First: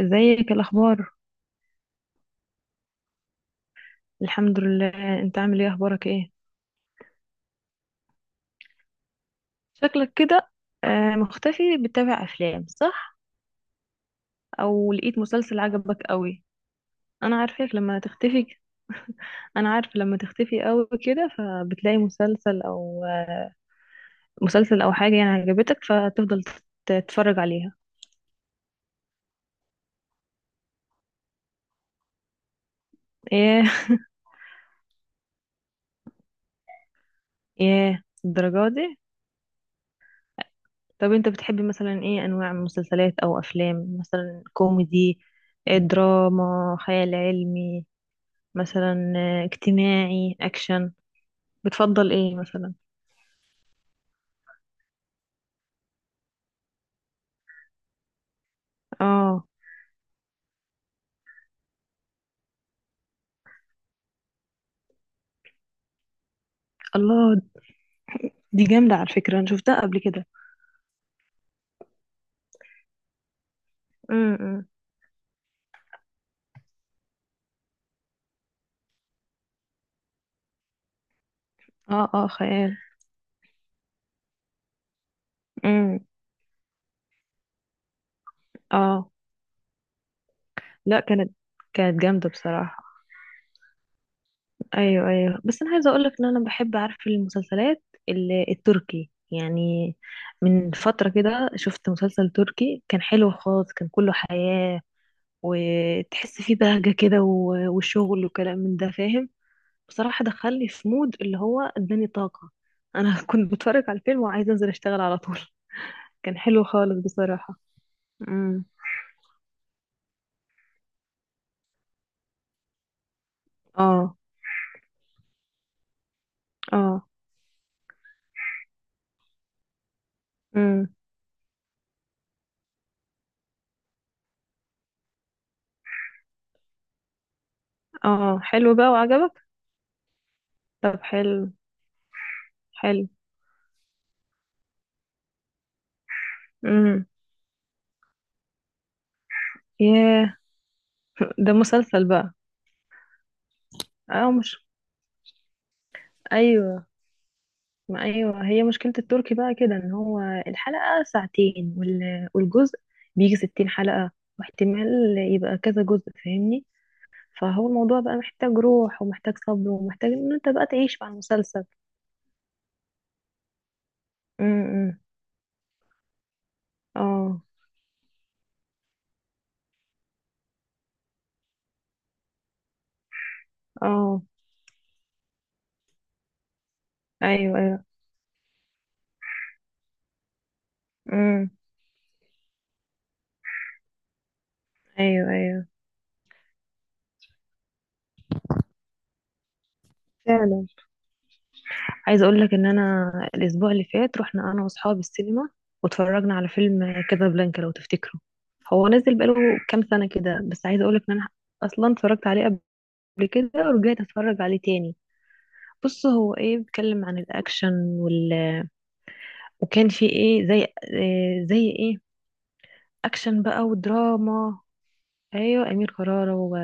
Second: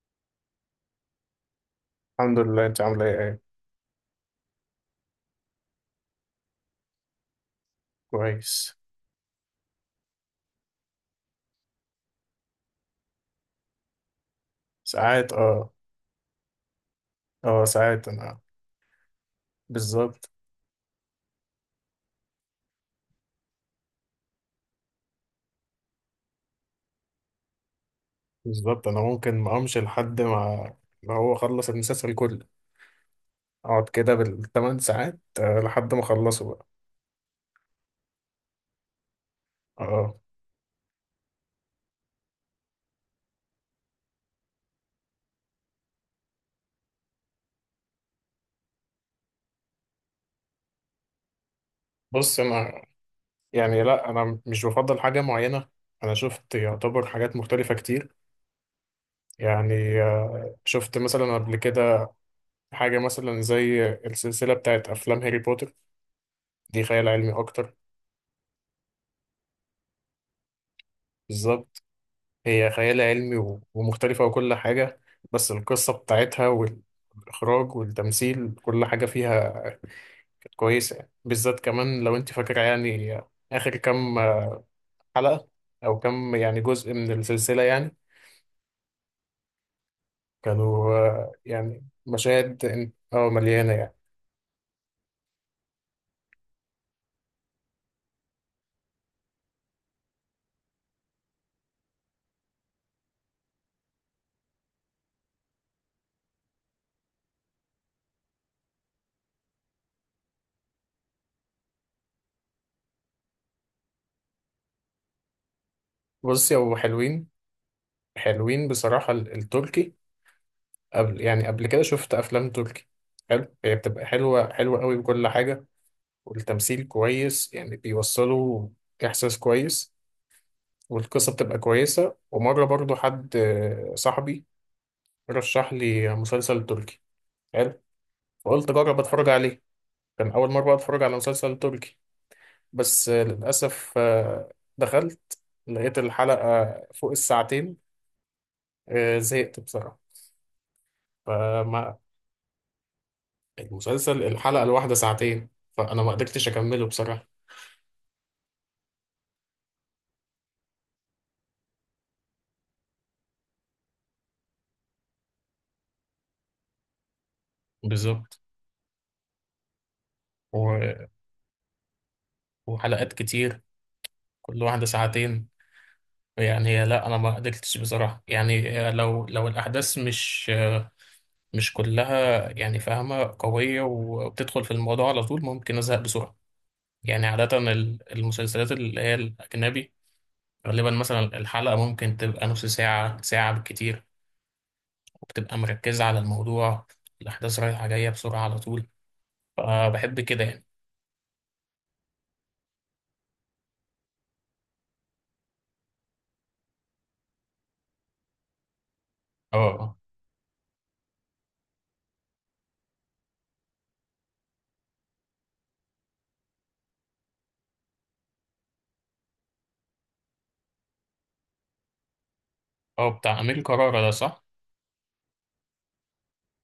ازيك الاخبار؟ الحمد لله، انت عامله ايه؟ الحمد لله. انت عامل ايه؟ اخبارك ايه؟ كويس. شكلك كده. مختفي، بتتابع افلام صح؟ او لقيت ساعات مسلسل اه. عجبك قوي؟ انا اه عارفك لما ساعات انا تختفي. انا عارف لما بالظبط. تختفي قوي كده، فبتلاقي مسلسل او حاجه يعني عجبتك فتفضل تتفرج عليها. بالظبط، انا ممكن ما امشي لحد ما، هو خلص المسلسل كله. ايه؟ اقعد كده بالثمان ساعات لحد ما اخلصه بقى. ايه الدرجه دي؟ اه. طب انت بتحبي مثلا ايه انواع من مسلسلات او افلام؟ مثلا كوميدي، دراما، خيال علمي مثلا، اجتماعي، اكشن، بتفضل ايه بص مثلا؟ انا، يعني لا انا مش بفضل حاجه معينه. انا شفت يعتبر حاجات مختلفه كتير. اه. يعني شفت مثلا قبل كده حاجه مثلا زي السلسله بتاعت افلام هاري بوتر. دي خيال علمي الله، اكتر. دي جامدة على فكرة، أنا شفتها قبل كده. بالظبط. هي خيال علمي و- ومختلفة وكل امم. حاجة. بس القصة بتاعتها والإخراج والتمثيل كل حاجة فيها كانت كويسة يعني. بالذات كمان اه، لو اه، أنت فاكرة خيال. يعني آخر كام حلقة أو امم. كام يعني جزء من السلسلة يعني اه، كانوا لا، كانت يعني جامدة مشاهد بصراحة. مليانة يعني. ايوه، ايوه، بس انا عايزه اقول لك ان انا بحب اعرف المسلسلات التركي يعني. من فتره كده شفت مسلسل تركي كان حلو خالص، كان كله حياه، وتحس فيه بهجه كده، و- وشغل وكلام من ده، فاهم. بصراحة دخلني في مود اللي هو اداني طاقة. انا كنت بتفرج على الفيلم وعايزة انزل اشتغل على طول. كان بصي حلو هو خالص حلوين. بصراحة. امم. حلوين بصراحة التركي. قبل يعني قبل كده شفت أفلام تركي حلو. هي بتبقى اه، حلوة حلوة قوي بكل حاجة. والتمثيل اه. كويس يعني، بيوصلوا إحساس كويس. امم. والقصة بتبقى كويسة. ومرة برضو حد، صاحبي، رشح لي مسلسل تركي حلو. اه، فقلت حلو بقى أجرب أتفرج وعجبك؟ عليه. كان أول مرة طب أتفرج على حلو. مسلسل تركي. حلو. بس للأسف، دخلت لقيت الحلقة امم. فوق الساعتين. زهقت بصراحة. ياه. ده فما، مسلسل بقى؟ المسلسل اه، الحلقة مش الواحدة ساعتين. فأنا ما قدرتش أكمله ايوه. بصراحة. ما ايوه، هي مشكلة التركي بقى كده، ان هو الحلقة ساعتين والجزء بيجي 60 حلقة، واحتمال يبقى كذا جزء، فاهمني؟ فهو الموضوع بقى بالظبط. محتاج روح، ومحتاج صبر، ومحتاج ان انت بقى تعيش و- مع المسلسل. وحلقات كتير كل واحدة امم. ساعتين. يعني لا أنا ما اه، قدرتش بصراحة يعني. لو الأحداث مش، مش كلها يعني فاهمة قوية اه. وبتدخل في الموضوع على طول، ممكن أزهق بسرعة. يعني عادة ايوه، ايوه. المسلسلات اللي هي الأجنبي، غالبا مثلا امم. الحلقة ممكن تبقى نص ساعة ساعة بالكتير. ايوه، وبتبقى ايوه، مركزة على الموضوع، الأحداث رايحة جاية بسرعة على طول، فبحب كده يعني. فعلا. عايزه اقول لك ان انا الاسبوع اللي فات رحنا انا واصحابي السينما، واتفرجنا على فيلم كازابلانكا، لو تفتكره، هو نزل بقاله كام اه. سنه كده، بس عايزه اقول لك ان انا اصلا اتفرجت عليه قبل كده ورجعت اتفرج عليه تاني. بص، هو ايه؟ بيتكلم عن الاكشن وكان في ايه، زي إيه زي ايه، اه، بتاع اكشن بقى أمير كرارة ده، صح؟ ودراما. ايوه، امير كرارة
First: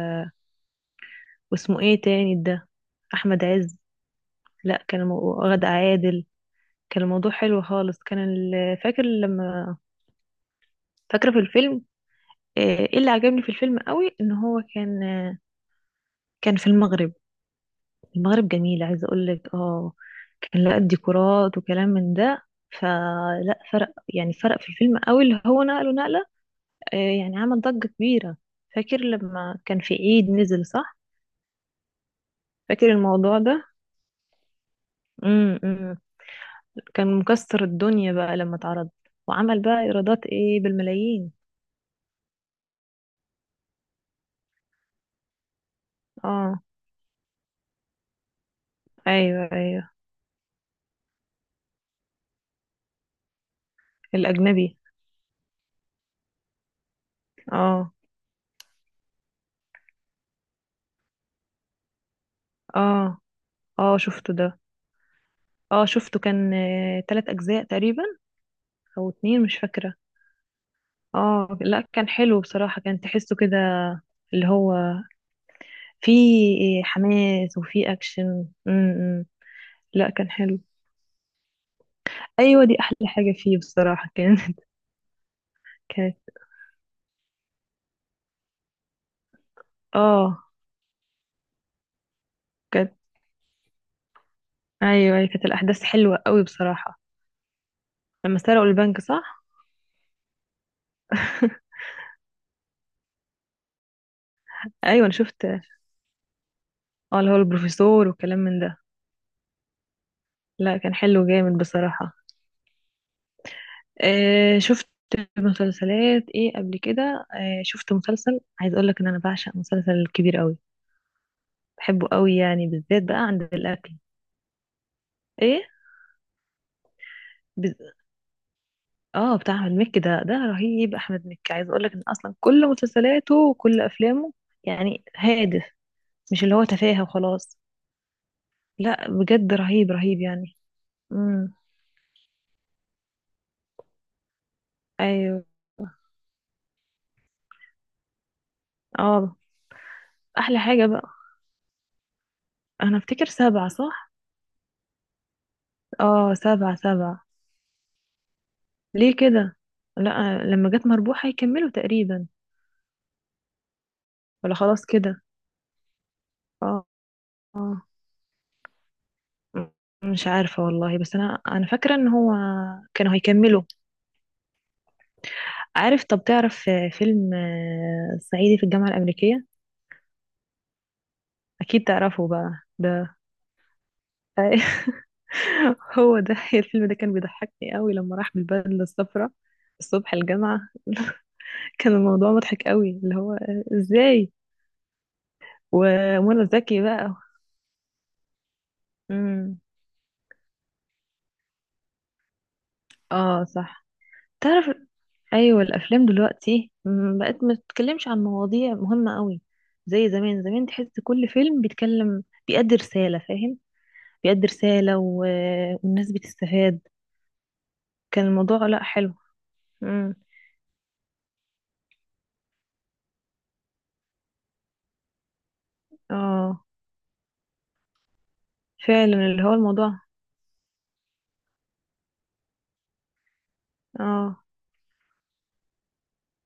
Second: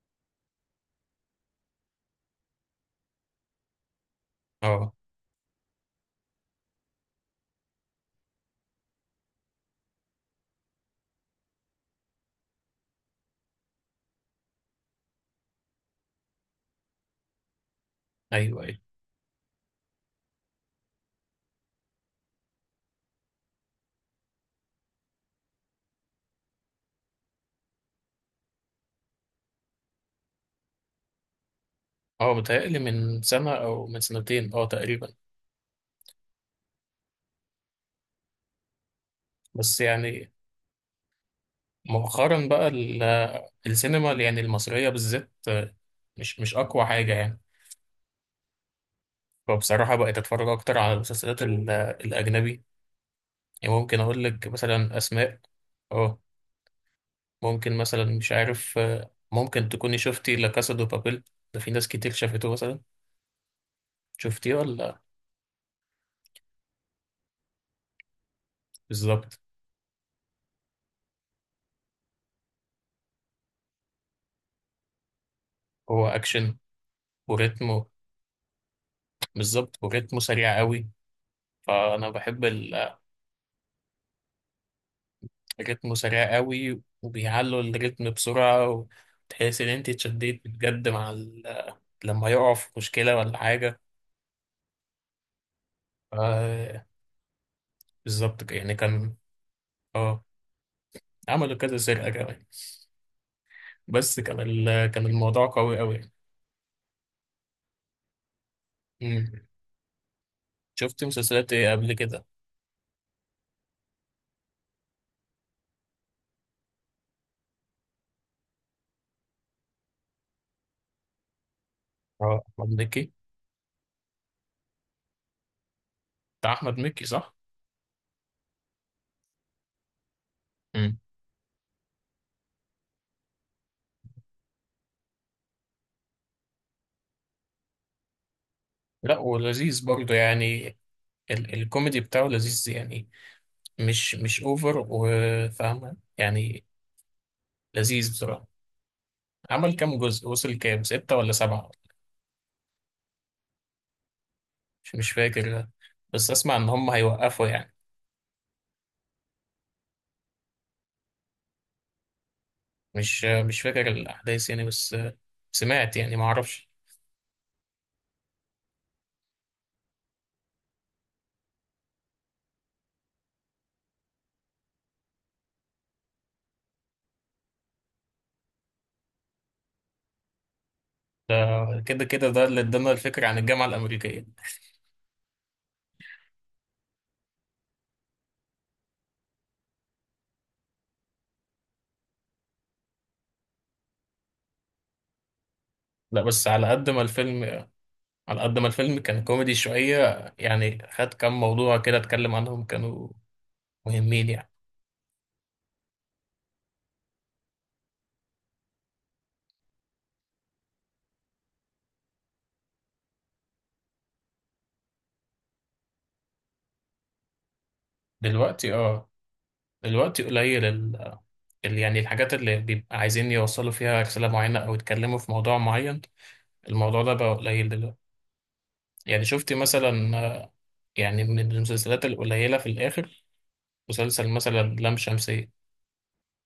واسمه ايه تاني ده؟ احمد عز. لا، اه. كان غادة عادل. كان الموضوع حلو خالص، كان فاكره في الفيلم، ايه اللي عجبني في الفيلم قوي؟ ان هو كان في المغرب، المغرب أيوه أيوه. جميل عايزه اقول لك. اه كان لقى ديكورات وكلام من ده، فلا فرق يعني، فرق في الفيلم قوي اللي هو، نقله نقله، آه، يعني عمل ضجه كبيره. فاكر لما كان في عيد نزل صح؟ اه، بيتهيألي فاكر من الموضوع سنة ده؟ أو من سنتين اه تقريبا. امم، كان مكسر الدنيا بقى لما اتعرض، وعمل بس بقى ايرادات يعني ايه بالملايين. مؤخرا بقى السينما يعني المصرية بالذات مش، مش اه. أقوى حاجة يعني. ايوه، ايوه، فبصراحة بقيت أتفرج أكتر على المسلسلات الأجنبي. يعني ممكن أقول لك الاجنبي. مثلا أسماء. أه. ممكن اه، مثلا مش عارف، ممكن تكوني شفتي لا كاسا دو بابيل. ده في ناس كتير شافته مثلا. اه، اه، شفته ده. شفتيه ولا؟ اه، شفته، كان 3 اجزاء تقريبا، او بالظبط. اتنين مش فاكرة. اه، لا، كان حلو بصراحة، كان تحسه كده، اللي هو هو أكشن فيه حماس وريتمه، وفيه اكشن. امم. بالظبط لا، وريتمه كان سريع حلو. قوي. فأنا بحب ايوه، دي احلى حاجة فيه بصراحة، كان رتمه كانت سريع قوي وبيعلوا الريتم بسرعة. وتحس إن أنت اتشديت اه بجد مع ال... لما يقع في كانت مشكلة ولا حاجة. ايوه، أيوة، كانت الاحداث حلوة قوي آه. بصراحة. لما بالظبط كده. سرقوا يعني البنك كان، صح؟ اه، عملوا كذا سرقة كمان. بس كان ال... ايوه، كان انا شفت، الموضوع قوي قوي يعني. اللي هو البروفيسور وكلام من ده. مم. لا، كان شفت حلو مسلسلات جامد إيه قبل بصراحة. كده؟ آه، شفت مسلسلات ايه قبل كده؟ آه، شفت مسلسل، عايز اقول لك ان انا بعشق مسلسل كبير قوي، بحبه قوي اه، يعني، أحمد بالذات مكي، بقى عند الاكل. ايه؟ بتاع أحمد مكي صح؟ بز... اه، بتاع احمد مكي ده ده رهيب. مم. احمد مكي عايز اقول لك ان اصلا كل مسلسلاته وكل افلامه يعني هادف، مش اللي هو تفاهة وخلاص. لا لا بجد، ولذيذ رهيب برضه رهيب يعني. يعني. ال... امم. الكوميدي بتاعه لذيذ يعني. مش، مش أوفر ايوه. وفاهمة يعني. لذيذ بصراحة. اه، عمل كام جزء؟ وصل احلى كام؟ حاجة بقى. ستة ولا سبعة؟ انا افتكر سبعة صح؟ مش فاكر. بس اه، أسمع إن سبعة، هم سبعة. هيوقفوا يعني. ليه كده؟ لا، لما جت مربوح هيكملوا تقريبا. مش فاكر الأحداث ولا يعني. خلاص بس كده؟ سمعت يعني، ما أعرفش. اه. اه. م- مش عارفة والله، بس انا فاكرة ان هو كانوا هيكملوا. عارف، طب تعرف فيلم صعيدي في الجامعة الأمريكية؟ اكيد كده كده تعرفه ده اللي بقى ادانا ده. الفكرة عن الجامعة الأمريكية. هو ده الفيلم ده، كان بيضحكني قوي لما راح بالبدلة الصفراء الصبح الجامعة. كان الموضوع مضحك قوي، اللي هو ازاي لا بس ومنى على زكي قد ما بقى. الفيلم، على قد ما الفيلم كان كوميدي امم. شوية يعني، خد كام موضوع كده اتكلم عنهم كانوا اه، صح. مهمين يعني. تعرف، ايوه، الافلام دلوقتي بقت ما تتكلمش عن مواضيع مهمه قوي زي زمان. زمان تحس كل فيلم بيتكلم، بيأدي رساله، فاهم؟ بيأدي رساله والناس بتستفاد. كان الموضوع دلوقتي لا، اه، حلو. امم. دلوقتي قليل ال، يعني الحاجات اللي بيبقى عايزين يوصلوا فيها رسالة معينة أو يتكلموا في موضوع معين، اه، الموضوع ده بقى قليل دلوقتي. فعلا، يعني اللي شفتي هو الموضوع. مثلا، يعني من المسلسلات القليلة في الآخر، مسلسل اه، مثلا لام شمسية.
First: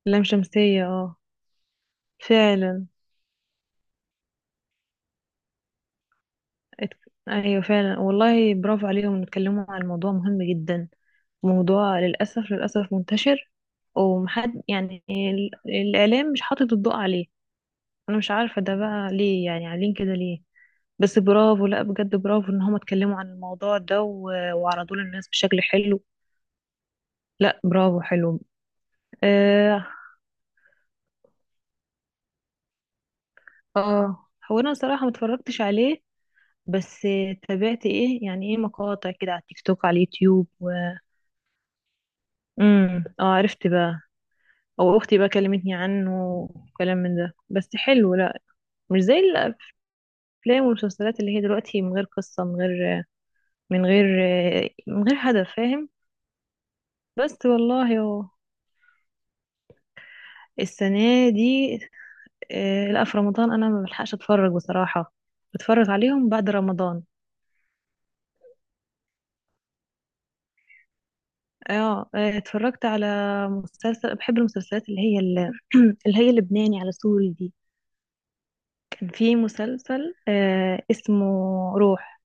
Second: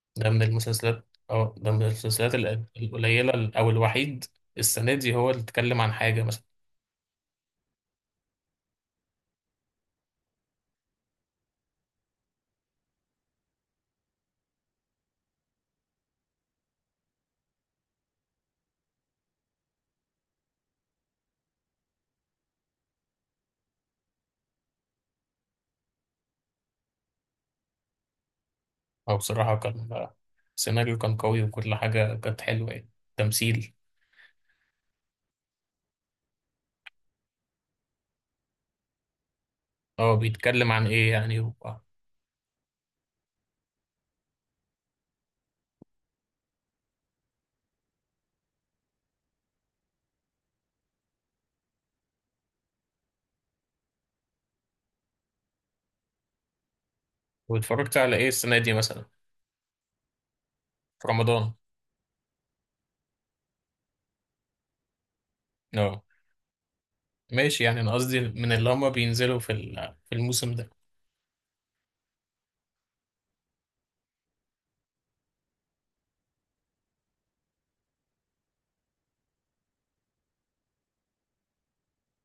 لام ده من شمسيه المسلسلات، اه. أو ده من المسلسلات فعلا. القليلة ال- أو الوحيد السنة دي هو اللي اتكلم عن حاجة مثلا. ات... ايوه، فعلا والله، برافو عليهم إنه اتكلموا عن موضوع مهم جدا. موضوع للاسف، للاسف منتشر ومحد يعني، الاعلام مش حاطط الضوء عليه. انا مش عارفه ده بقى ليه يعني، عاملين كده ليه؟ بس برافو، لا بجد، برافو ان هم اتكلموا عن الموضوع ده، و- وعرضوه للناس بشكل حلو. لا برافو، حلو. أو بصراحة اه. كان، السيناريو كان قوي وكل حاجة كانت حلوة يعني، تمثيل. آه. هو انا صراحه ما اتفرجتش عليه، بس تابعت ايه يعني، ايه مقاطع كده على التيك توك، على هو اليوتيوب بيتكلم عن إيه يعني و-؟ امم. اه، عرفت بقى، او اختي بقى كلمتني عنه وكلام من ده، بس حلو. لا، مش زي الافلام والمسلسلات اللي هي دلوقتي، من غير قصه، من غير من غير هدف، فاهم؟ بس والله واتفرجت على هو إيه السنة دي مثلا في السنة رمضان؟ دي، لا في رمضان أنا ما بلحقش أتفرج بصراحة، بتفرج أه عليهم بعد رمضان. ماشي، يعني أنا قصدي من اللي هما بينزلوا في ال- في الموسم ده. اه، اتفرجت على مسلسل، بحب المسلسلات اللي هي اللي هي اللبناني على سوري دي. كان في مسلسل اسمه روح،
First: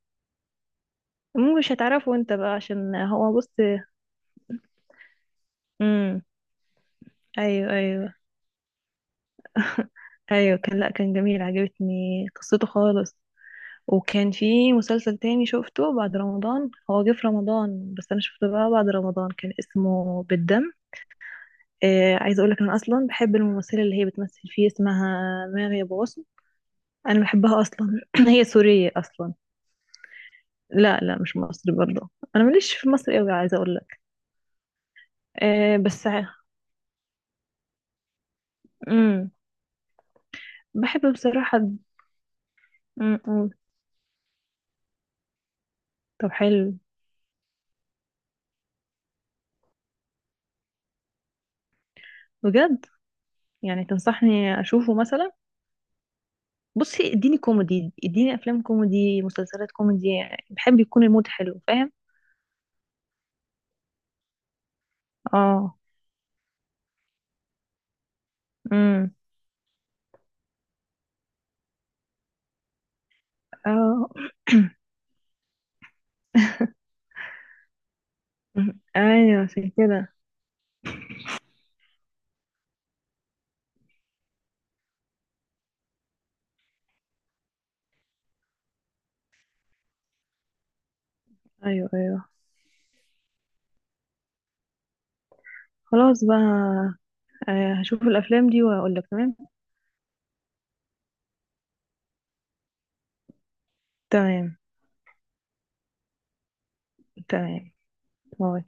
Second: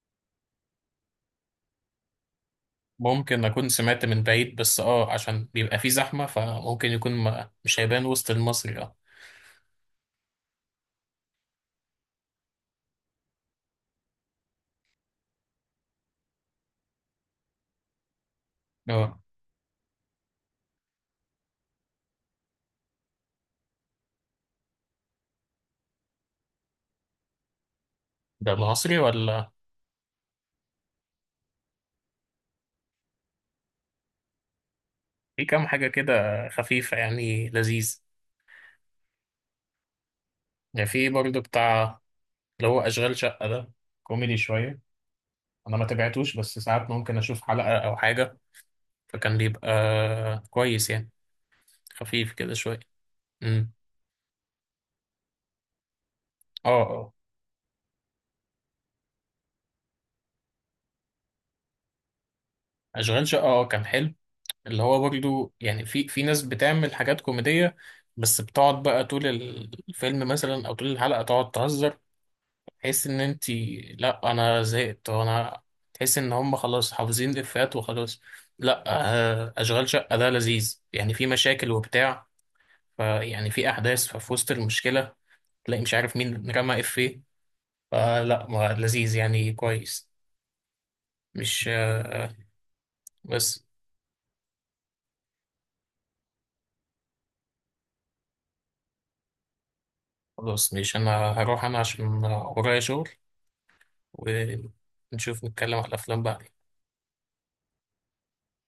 مو مش هتعرفه انت بقى عشان هو ممكن بص. أكون سمعت من بعيد بس اه، عشان بيبقى فيه امم. زحمة فممكن يكون ما ايوه، مش هيبان ايوه، وسط المصري. اه. ايوه، كان، لا كان جميل، عجبتني قصته خالص. وكان في مسلسل تاني شفته بعد رمضان، هو جه في رمضان بس انا شفته بقى بعد اه. رمضان، كان اسمه بالدم. عايزه اقول لك انا اصلا بحب الممثله اللي هي بتمثل فيه، اسمها ماغي ابو غصن. انا بحبها اصلا. هي ده سوريه العصري اصلا. ولا؟ لا، لا، مش مصري برضه، انا ماليش في مصر قوي عايزه اقول لك. في كام آه حاجة بس ع- كده خفيفة يعني لذيذ. امم. يعني في بحب برضو بصراحه. بتاع، اللي هو أشغال شقة مم. ده، كوميدي شوية. أنا ما طب تابعتوش، بس حلو. ساعات ممكن أشوف حلقة أو حاجة. فكان بيبقى كويس يعني، خفيف كده شوية. بجد امم. يعني تنصحني اشوفه مثلا؟ اه اه. بصي، اديني كوميدي، اديني افلام كوميدي، مسلسلات كوميدي، بحب يكون المود حلو، فاهم؟ أشغال شقة اه كان حلو. اللي هو برضو اه. يعني، في في ناس بتعمل حاجات كوميدية بس بتقعد بقى امم. طول الفيلم مثلا او طول الحلقة تقعد تهزر. تحس ان انت، اه. لا انا زهقت وانا، تحس ان هم خلاص حافظين افيهات وخلاص. لا ايوه، عشان اشغال كده. شقة ده لذيذ يعني، في مشاكل وبتاع، فيعني في احداث، ففي وسط المشكلة تلاقي مش عارف مين رمى افيه. فلا، ما لذيذ يعني، كويس، مش ايوه، ايوه. بس. خلاص بقى، هشوف الافلام دي واقول لك. تمام. خلاص، مش انا هروح انا عشان ورايا شغل، تمام. ونشوف نتكلم على الأفلام بعدين. تمام. باي.